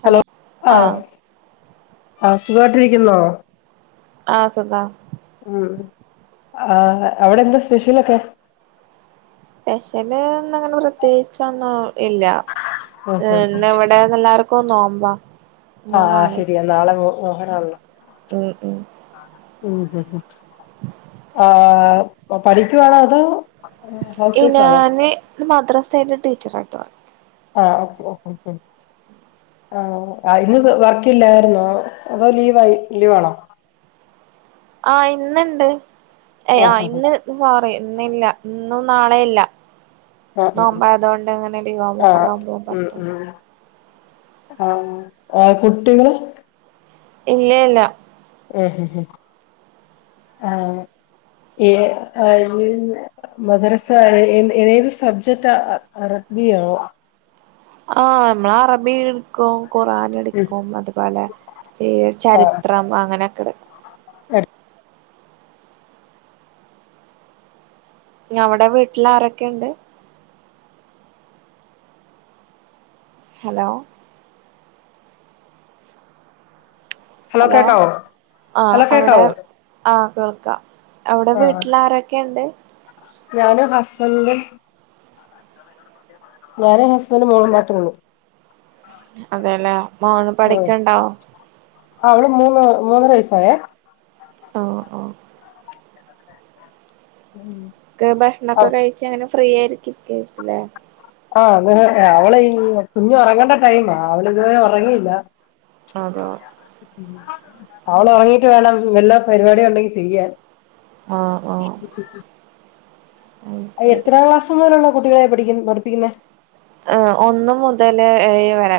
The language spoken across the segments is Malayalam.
ഹലോ ആ ആ സുഖായിട്ടിരിക്കുന്നോ ആ സുഖം ഉം ആ അവിടെ എന്താ സ്പെഷ്യലൊക്കെ സ്പെഷ്യൽ ഇന്നങ്ങനെ പ്രത്യേകിച്ച ഒന്നും ഇല്ല ആഹ് ഇന്ന് ഇവിടെന്നാല്ലർക്കും കൊ നോമ്പ ആഹ ശെരിയ നാളെ മു മുഹറമല്ലേ ഉം ഉം ഉം ഉം ആ പഠിക്കുവാണോ അതോ ഹൗസ് ഈ വൈഫ് ആണോ ഞാന് മദ്രാസയില് ടീച്ചറായിട്ട് വർക്ക് ആഹ് ഓക്കെ ഓക്കെ മ്മ് മ്മ് ആഹ് ഇന്ന് വർക്കല്ലായിരുന്നോ അതോ ലീവായി ലീവ് ആണോ? ആഹ് ഇന്ന് ഇണ്ട് ഏഹ് ആഹ് ഇന്ന് സോറി ഇന്നില്ല. ഇന്നും നാളെയും ഇല്ല. ആഹ് ആഹ് ആഹ് നോമ്പായതുകൊണ്ട് അങ്ങനെ ലീവാവുന്നെ ആഹ് ആഹ് ഹറാ പോവും ഉം പത്തും ഉം ആഹ് ആഹ് കുട്ടികള് ഇല്ല ഏല. മ്മ് ഹ് ഹ് ഹ് ആഹ്. ഏഹ് എയ് മദ്രസ ഏഹ് ഏത് സബ്ജക്റ്റ അറബ് ബിയാവോ. ആഹ് അമ്മളറബി ട്ക്കും. ഖുർആനിട്ക്കും അത്പോലെ ഈ ആ ചരിത്രം അങ്ങനെക്കെട്ക്കും. [unintelligible] ഞവടെ വീട്ടിലാരെക്കെണ്ട്? ഹലോ ഹലോ ഹലോ കേക്കാവോ ആഹ് അവടെ ആ വീട്ടിലാരൊക്കെണ്ട്? ഞാനും ഹസ്ബൻഡും ഞാനും ഹസ്ബൻഡും മോളും മാത്രൊള്ളു. അതെല്ലേ മോള് ആ പഠിക്ക്ണ്ടോ? അവള് മൂന്ന് മൂന്നര വയസ്സായേ ഉം ഉം ക്ക് ഭക്ഷണൊക്കെ കഴിച്ച് അങ്ങനെ ഫ്രീയായ് ര്ക്കിര്ക്കെയ്ക്കുലേ. ആഹ് ത് അവളെ ഈ കുഞ്ഞ് ഒറങ്ങേണ്ട ടൈമാ അവള് ഇത് വരെ ഒറങ്ങില്ല. അതോ അവള് ഒറങ്ങീട്ട് വേണം വല്ല പരിവടി യുണ്ടെങ്കി ചെയ്യാൻ ആഹ് ആഹ് അത് ശരി എത്രാം ക്ലാസ് മുതലുള്ള കുട്ടികളെ പഠിക്ക് ൻ പഠിപ്പിക്കുന്നെ? ഏഹ് ഒന്ന് മുതല് ഏഴു വരെ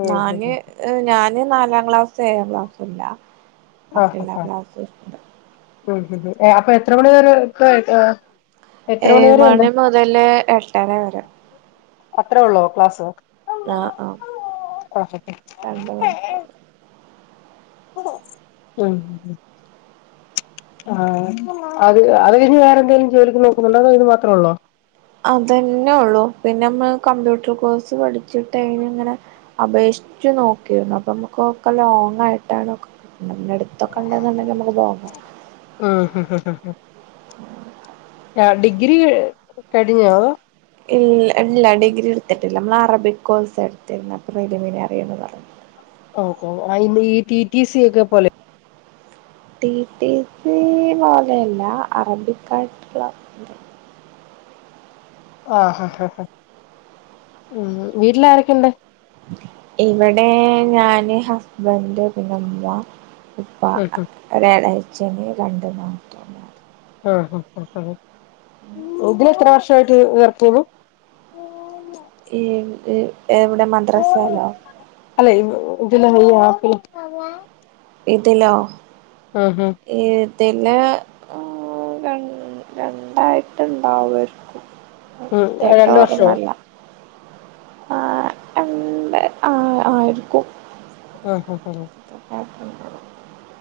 ഉം ഞാന് ഉം ഏഹ് ഞാൻ ഞാന് നാലാം ക്ലാസും ഏഴാം ക്ലാസുല്ല ആ ബാക്കി എല്ലാ ആ ക്ലാസ്സുണ്ട്. ഉം ഹ്ഹ് അപ്പൊ എത്ര മണി വരെ [unintelligible] ഏഹ് ഏഴു മണി മുതല് എട്ടര വരെ അത്രേ ഒള്ളോ ക്ലാസ് ആഹ് ആഹ് ആ രണ്ട് മണിക്കൂറ്. ആം ഹ് ഹ് ആഹ് അത് അത് കഴിഞ്ഞ് വേറെ എന്തേലും ജോലിക്ക് നോക്കുന്നുണ്ടോ അതോ ഇത് മാത്രേ ഒള്ളോ? അതന്നെ ഒള്ളു പിന്നെ നമ്മള് കമ്പ്യൂട്ടർ കോഴ്സ് പഠിച്ചിട്ട് അയിന് ഇങ്ങനെ അപേഷ് ച്ചു നോക്കീരുന്നു അപ്പൊമ്മക്കൊക്കെ ലോങ് ആയിട്ടാണ് ഒക്കെ കിട്ട്ണത്ങ്ങട് ത്തൊക്കെ ഇണ്ട്ന്ന്ണ്ടെങ്കി നമുക്ക് പോകാ. അഹാ യാ ഡിഗ്രി കഴിഞ്ഞോ അതോ ഇൽ ഇല്ല ഡിഗ്രി ഇട്ത്തിട്ടില്ല ഇമ്മളാ അറബിക് കോഴ്‌സാ എടുത്തിരുന്നെ പ്രിലിമിനറീന്ന് പറ [inaudible] ഓഹ് കോ അയ്ൻ്റെ ഈ ടി ടി സി ഒക്കെ പോലെ ടി ടി സി പോലെയല്ല അറബിക്കായിട്ട്ള്ള ആഹ് ഹ ഹ ഹ ഉം വീട്ടില് ആരൊക്കെണ്ട്? ഇവടെ ഞാന് ഹസ്ബെൻഡ് പിന്നെമ്മ ഉപ്പ ഉം ഉം ഒരെളേച്ചന് രണ്ട് നാത്തൂന്മാര്. ആഹ് ആഹ് ആഹ് ഇതില് ഇത്ര വർഷായിട്ട് വെർക്കെയ്നി? ഏത്? അല്ലെയ്‌ ഇജ്ജ് ഇന്ന് പോവോ ഇതിലോ? ആഹ് ആഹ് ഇതില് രണ് രണ്ടായിട്ട്ണ്ടാവൊയിരിക്കും. ഉം കൃത്യാട്ട് രണ്ട് വർഷോ ഓർമ്മല്ല. ആ അല്ല ആ ആയിരുക്കും. ആ ഹ, ഹ, ഹ [inaudible]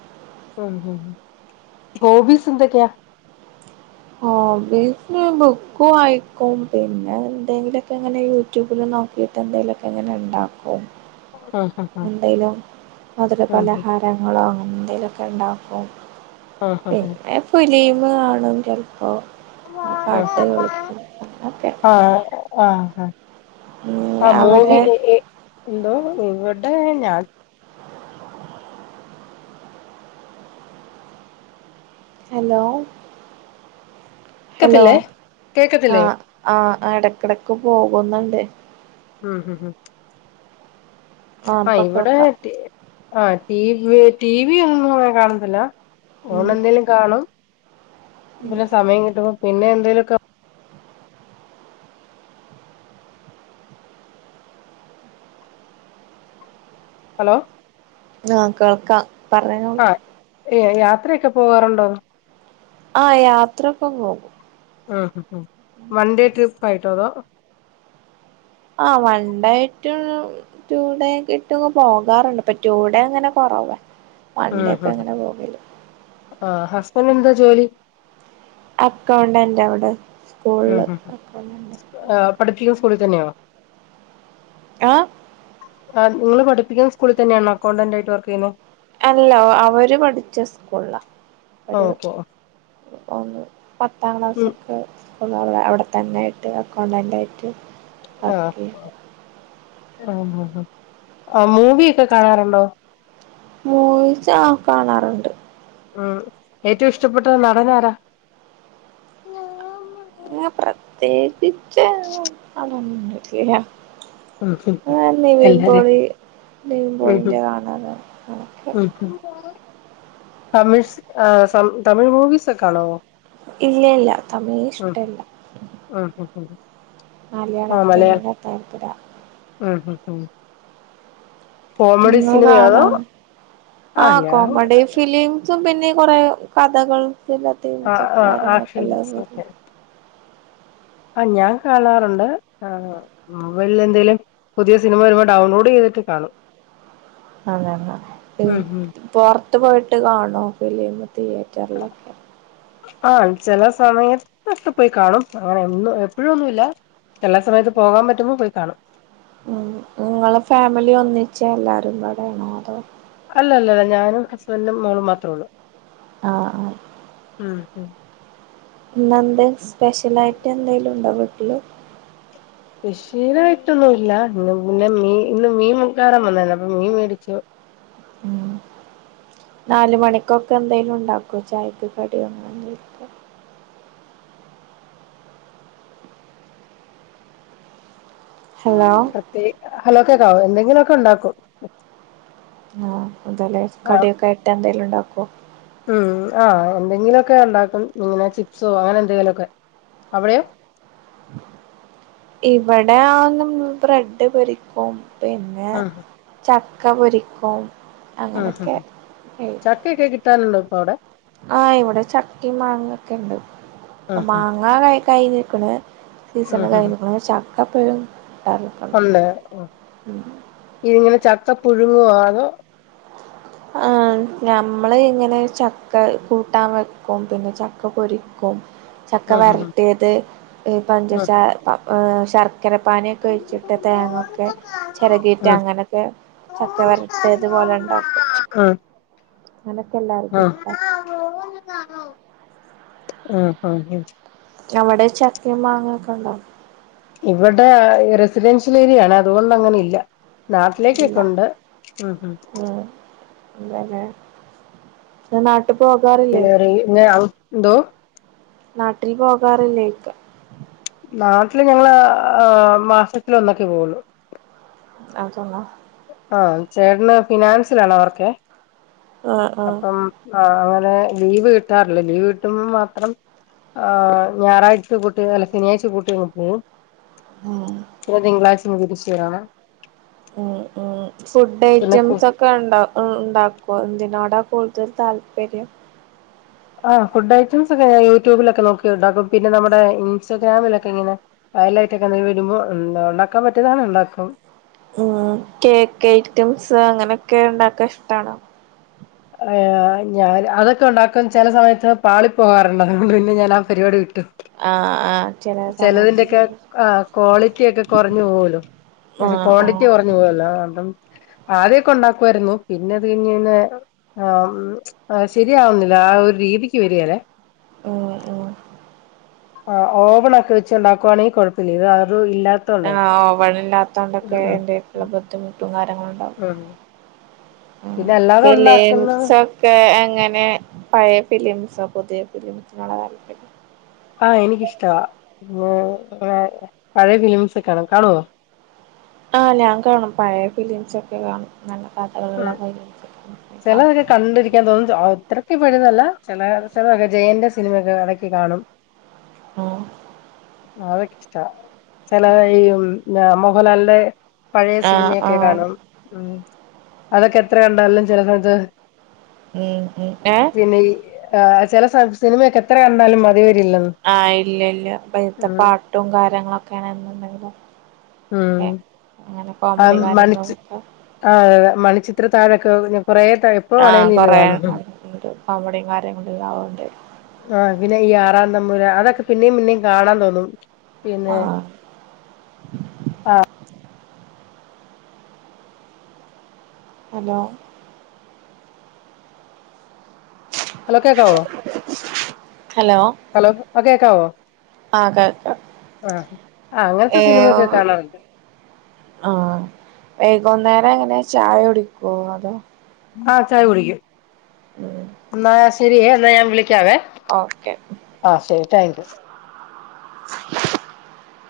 ഹോബിസ് എന്തൊക്കെയ? ആഹ് ഹോബീസ് ബുക്കും വായിക്കും പിന്നെ എന്തേങ്കിലൊക്കെങ്ങനെ യൂട്യൂബില് നോക്കിയിട്ട് എന്തെലൊക്കെ ഇങ്ങനെഇണ്ടാക്കും. ആഹ് ഹ ഹ എന്തേലും ആഹ് ഹ മധുരപലഹാരങ്ങളോ അങ്ങനെന്തേലൊക്കെ ഇണ്ടാക്കും. ആഹ് ഹ ഹ പിന്നെ ഫിലീമ് കാണും ചെൽപ്പോ ആഹ്, അങ്ങനൊക്കെ ആഹ് ആഹ് ആഹ് മൂവി അവിടെ ഇ, ഇ എന്തോ ഇവടെ ഞാൻ ഹലോ, ഹലോ കേക്കത്തില്ലേ കേക്കത്തില്ലേ ആഹ്, ആഹ് ആഹ് ഇടയ്ക്കിടക്ക് പോകുന്നുണ്ട് ഉം ഉം ഉം ആഹ് ഇപ്പൊ ഇവിടെ കേൾക്കാം ആഹ് ടി വി ടി വി ഒന്നും കാണത്തില്ല ഉം ഓണെന്തേലും കാണോ വെലെ സമയം കിട്ടുമ്പോ പിന്നെ എന്തേലുക്കെ ഹലോ ആഹ് കേൾക്കാം പറയാനോ ആഹ് ഏഹ് യാത്രയൊക്കെ പോകാറുണ്ടോ ആഹ് യാത്രൊക്കെ പോകും ഉം ആഹ് ഉം വൺ ഡേ ട്രിപ്പ് ആയിട്ടോ അതോ ആ്ഹ് വണ്ടായിട്ടും ടു ഡേക്കെ ഇട്ടുംങ് പോകാറുണ്ട്പ്പൊ ടു ഡേ അങ്ങനെ കുറവേ ഉം ഉം ആഹ് ഹ ഹസ്ബന്റ് എന്താ ജോലി അക്കൗണ്ടന്റ് അവിടെ ഉം സ്കൂളില് ഉം അക്കൗണ്ടന്റ് ആഹ് പഠിപ്പിക്കുന്ന സ്കൂളിൽ തന്നെയോ ആഹ് ആഹ് നിങ്ങള് പഠിപ്പിക്കുന്ന സ്കൂളിൽ തന്നെയണ അക്കൗണ്ടന്റ് ആയിട്ട് വർക്ക് ചെയ്യുന്നത് അല്ല അവര് പഠിച്ച സ്കൂള ഒരു ഓക്കെ ഒന്ന് പത്താം ക്ലാസ്സ് ഉം ഒക്കെ [unintelligible] അവിടെ തന്നൊയിട്ട് അക്കൗണ്ടൻറ് ആയിട്ട് വർക്കെയ്യ ആഹ് ആഹ് ആഹ് ആഹ് മൂവി ഒക്കെ കാണാറുണ്ടോ മോയിച്ച് ആഹ് കാണാറുണ്ട് ഉം ഏറ്റവും ഇഷ്ടപ്പെട്ട നടൻ നാരാ ങ പ്രത്യേ [unintelligible] [unintelligible] അഹ് എല്ലാരേം നിവിൽപോളി ഉം ഉം നിവിൻപോളിന്റെ കാണാന അതൊക്കെ ഉം ഉം തമിഴ് സ് തമിഴ് മൂവിസ് ഒക്കെ കണ്ണോ ഇല്ല ഇല്ല തമേയ് ഇഷ്ടല്ല ഉം ഉം ഉം മലയാളത്തിനോട് താല്പര ആഹ് ഹഹ ഇന്ന് കാണാണ് ആഹ് കോമഡി ഫിലിം ത്തും പിന്നെ കൊറേ കഥകൾ എല്ലാത്തിം ച്ചൊ ആഹ് ആഹ് കാര്യങ്ങളൊക്കെ ആക്ഷൻ എല്ല [inaudible] ആ ഞാൻ കാണാറുണ്ട് ആ മൊബൈലിൽ എന്തേലും പുതിയ സിനിമ വരുമ്പോ ഡൗൺലോഡ് ചെയ്ത.. തിട്ട് കണും അത പുറത്ത് പോയിട്ട് കാണോ ഫിലിമു തിയർട്ടറിളൊക്കെ ആ ചെല സമയത്തൊക്കെ പോയി കാണും ആ അന്നും എപ്പോഴൊന്നുല്ല എല്ലാ സമയത്ത് പോകാൻ പറ്റുമ്പോ പോയി കാണും ഉം നിങ്ങള് ഫാമിലി ഒന്നിച്ചേ എല്ലാരും കൂടെയണോ അതോ അല്ല അല്ല അല്ല ഞാനും ഹസ്ബൻഡും മോളും മാത്രേ ഉള്ളു ആ ആ ആ ആ ഇന്നെന്ത സ്പെഷ്യലായിട്ട് എന്തോലും ഉണ്ടോ വീട്ടില് സ്പെഷ്യൽ ആയിട്ട് ഒന്നുമില്ല ഇന്ന് പിന്നെ മീ ഇന്ന് മീൻക്കാരൻ വന്നാരുന്നു അപ്പൊ മീൻ മേടിച്ചു [inaudible] നാല് മണിക്കൊക്കെ എന്തെലും ഉണ്ടാക്കോ ചായക്ക് കടി.. ഹലോ പ്രത്യേക ഹലോ കേൾക്കാവോ എന്തെങ്കിലുമൊക്കെ ഉണ്ടാക്കോ ആഹ അതലെ കടിയൊക്കെ ഇട്ട് എന്തെലും ഉണ്ടാക്കോ ഉം ആ് എന്തെങ്കിലുമൊക്കെ ഉണ്ടാക്കും ഇങ്ങനെ ചിപ്സോ അങ്ങനെ എന്തെങ്കിലും ഒക്കെ അവിടെയോ ഇവിടെ ആ ബ്രെഡ് പൊരിക്കും പിന്നെ ഉം ച്ച ചക്ക പൊരിക്കും ഉം ഉം അങ്ങനെയൊക്കെ ചക്കയൊക്കെ കിട്ടാനുണ്ടോ ഇപ്പൊ അവിടെ ആ ഇവിടെ ചക്കയും മാങ്ങ ഒക്കെ ഉണ്ട് അപ്പൊ ഉം ഉം മാങ്ങ കഴിഞ്ഞ്ക്കണ് സീസൺ ഉം ഉം കഴിഞ്ഞിക്ണ് ചക്കപ്പഴം ഉണ്ട് ഇതിങ്ങനെ ചത്ത പുഴുങ്ങു അ തോ [inaudible] നമ്മൾ ഇങ്ങനെ ചക്ക കൂട്ടാൻ വെക്കും പിന്നെ ചക്ക പൊരിക്കും ചക്ക ഉം ഉം വരട്ടിയത് പഞ്ച ഉം ശർ.. ചക്കര പാനി യൊക്കെ ഒഴിച്ചിട്ട് തേങ്ങൊക്കെ ചിരകിയിട്ട് ഉം അങ്ങനെയൊക്കെ ചക്ക വരട്ട് ഇതുപോലെണ്ടാവും ആ നിനക്കെല്ലാർക്കും ഇഷ്ടം ആഹ ആഹ ആഹ ഇവിടെ ചക്കയും മാങ്ങൊക്കെ ഉണ്ടാവും ഇവിടെ റെസിഡൻഷ്യൽ ഏരിയാണ് അതുകൊണ്ട് അങ്ങനെ ഇല്ല ഇല്ല നാട്ടിലേക്കൊക്കെുണ്ട് ഉം ഉം നനാ പിന്നെറി എന്തോ നാട്ടിൽ പോകാറില്ലേ ഇക്ക നാട്ടില് ഞങ്ങള് ആ മാസത്തില ഒന്നൊക്കെ പോവുള്ളു അതന്ന ആഹ ചേട്ടന്ന് ഫിനാൻസിലാണോ വർക് ആഹ് ആഹ് അപ്പം ആ അങ്ങനെ ലീവ് കിട്ടാറില്ല ലീവ് കിട്ടുമ്പോ മാത്രം ആ ഞായറാഴ്ച കൂട്ടി അല്ല ശനിയാഴ്ച കൂട്ടിട്ടും ഉം ഇ തിങ്കളാഴ്ച.... ഉ ഉ ഫുഡ് പിന്നെ കു ഐറ്റംസ് ഒക്കെ ഉണ്ട ഉണ്ടാക്കും എന്തിനോടാ കൂടുതൽ താല്പര്യം? ആ് ഫുഡ് ഐറ്റംസ് ഒക്കെ യൂട്യൂബിലൊക്കെ നോക്കിയുണ്ടാക്കും പിന്നെ നമ്മുടെ ഇൻസ്റ്റാഗ്രാമിലൊക്കെ ഇങ്ങനെ വയറലായിട്ടൊക്കെ എന്തെങ്ക വരുമ്പോ ഉണ്ടാക്കാൻ പറ്റിയതാണ് ഉണ്ടാക്കും ഉം കേക്ക് ഐറ്റംസ് അങ്ങനെയൊക്കെ ഉണ്ടാക്കാൻ ഇഷ്ട്ടാണോ ആ ഞാ അതക്കെ ഉണ്ടാക്കും ചില സമയത്ത് പാളി പോകാറുണ്ട് അതുകൊണ്ട് പിന്നെ ഞാൻ ആ പരിപാടി വിട്ട ആഹ ആ ചെിലതിന്റെയക്കെ ആ ക്വാളിറ്റി ഒക്കെ കുറഞ്ഞു പോവലോ െ ആഹ് ക്വാണ്ടിറ്റി ആഹ് കുറഞ്ഞു പോവല്ലോ കും ആദ്യമൊക്കെ ഉണ്ടാക്കുവായിരുന്നു പിന്നെ അത് കഴിഞ്ഞ്ഞ കഴിഞ്ഞ ആഹ ശരിയാവുന്നില്ല ആ ഒരു രീതിക്ക് വരില്ലേ [unintelligible] ആ ഓവൺ ഒക്കെ വെച്ച്ണ്ടാക്കുവാണെങ്കിൽ കുഴപ്പില്ല ആ വഴ ഇില്ലാത്ത ഉം കൊണ്ടൊക്കെ എന്റെറക്കുള്ള ഉം ബുദ്ധിമുട്ടും കാര്യങ്ങള ഉണ്ടാാവും ഉം പിന്നെ അല്ലാതെ ഉണ്ടാക്കുന്നത് ഫിലിംസ് ഒക്കെ എങ്ങനെ പഴയ ഫിലിംസ്ക്കെ പുതിയ പുരുമത്തിനുള്ള താല്പര്യം ആഹ് എനിക്കിഷ്ടവാ പിന്നെ പഴയ ഫിലിംസ് ഒക്കൊണ് കാണുവോ ആഹ ഞാൻ കാണും പഴയ ഫിലിംസ് ഒക്കെ കാണും നല്ല ഉം കാട്ടകല്ല പോ അത്രക്ക് പെരുന്നല്ല ചില ചിലൊക്കെ ജയന്റെ സിനിമക്കെ ഇടക്ക് കാണും ആ അതൊക്കെ ഇഷ്ട ചില ഈ മോഹൻലാലിന്റെ പഴയ ആഹ് സിനിമയൊക്കെ ആഹ് കാണും ഉ അതൊക്കെ എത്ര കണ്ടാലും ചെിലത് ഉം ഉം ഏ പിന്നെ ഈ ആ ചില സിനിമയൊക്കെ എത്ര കണ്ടാലും അതിവ ആഹ് ഇല്ല ഇല്ല ഇപ്പ ഇഴത്തെ ഉം പാട്ടും കാര്യങ്ങളൊക്കെയാണ്ണ്ടെങ്കിലും അങ്ങനെ ആ മണിിച്ച കാര്യങ്ങളുമൊക്കെ ആ മണിച്ചിത്ര താഴൊക്കെ ആഹ കൊറേ കണ്ട് കോമഡിയും കാര്യങ്ങളണ്ട്ാവണ്ട് ആഹ പിന്നെ ഈ ആറാം തമ്മൂര അതൊക്കെ പിന്നെയും പിന്നേും കാണാൻ തോന്നും പിന്നെ ആഹ് ആഹ ഹലോ ഹലോ കേക്കാവോ ഹലോ ഹലോ ആ കേക്കാവോ ആഹ് കേൾക്കാം ആഹ ആ അങ്ങനത്തെ സിനിമയൊക്കെ കാണാറുണ്ട് ആ വൈകുന്നേരം അങ്ങനെ ചായ കുടിക്കുവോ അതോ ആഹ ചായ കുടിക്കും ഉം എന്നാ ശരിയ എന്നാ ഞാൻ വിള ഓക്കെ ആ ശരി താങ്ക് യു [unintelligible]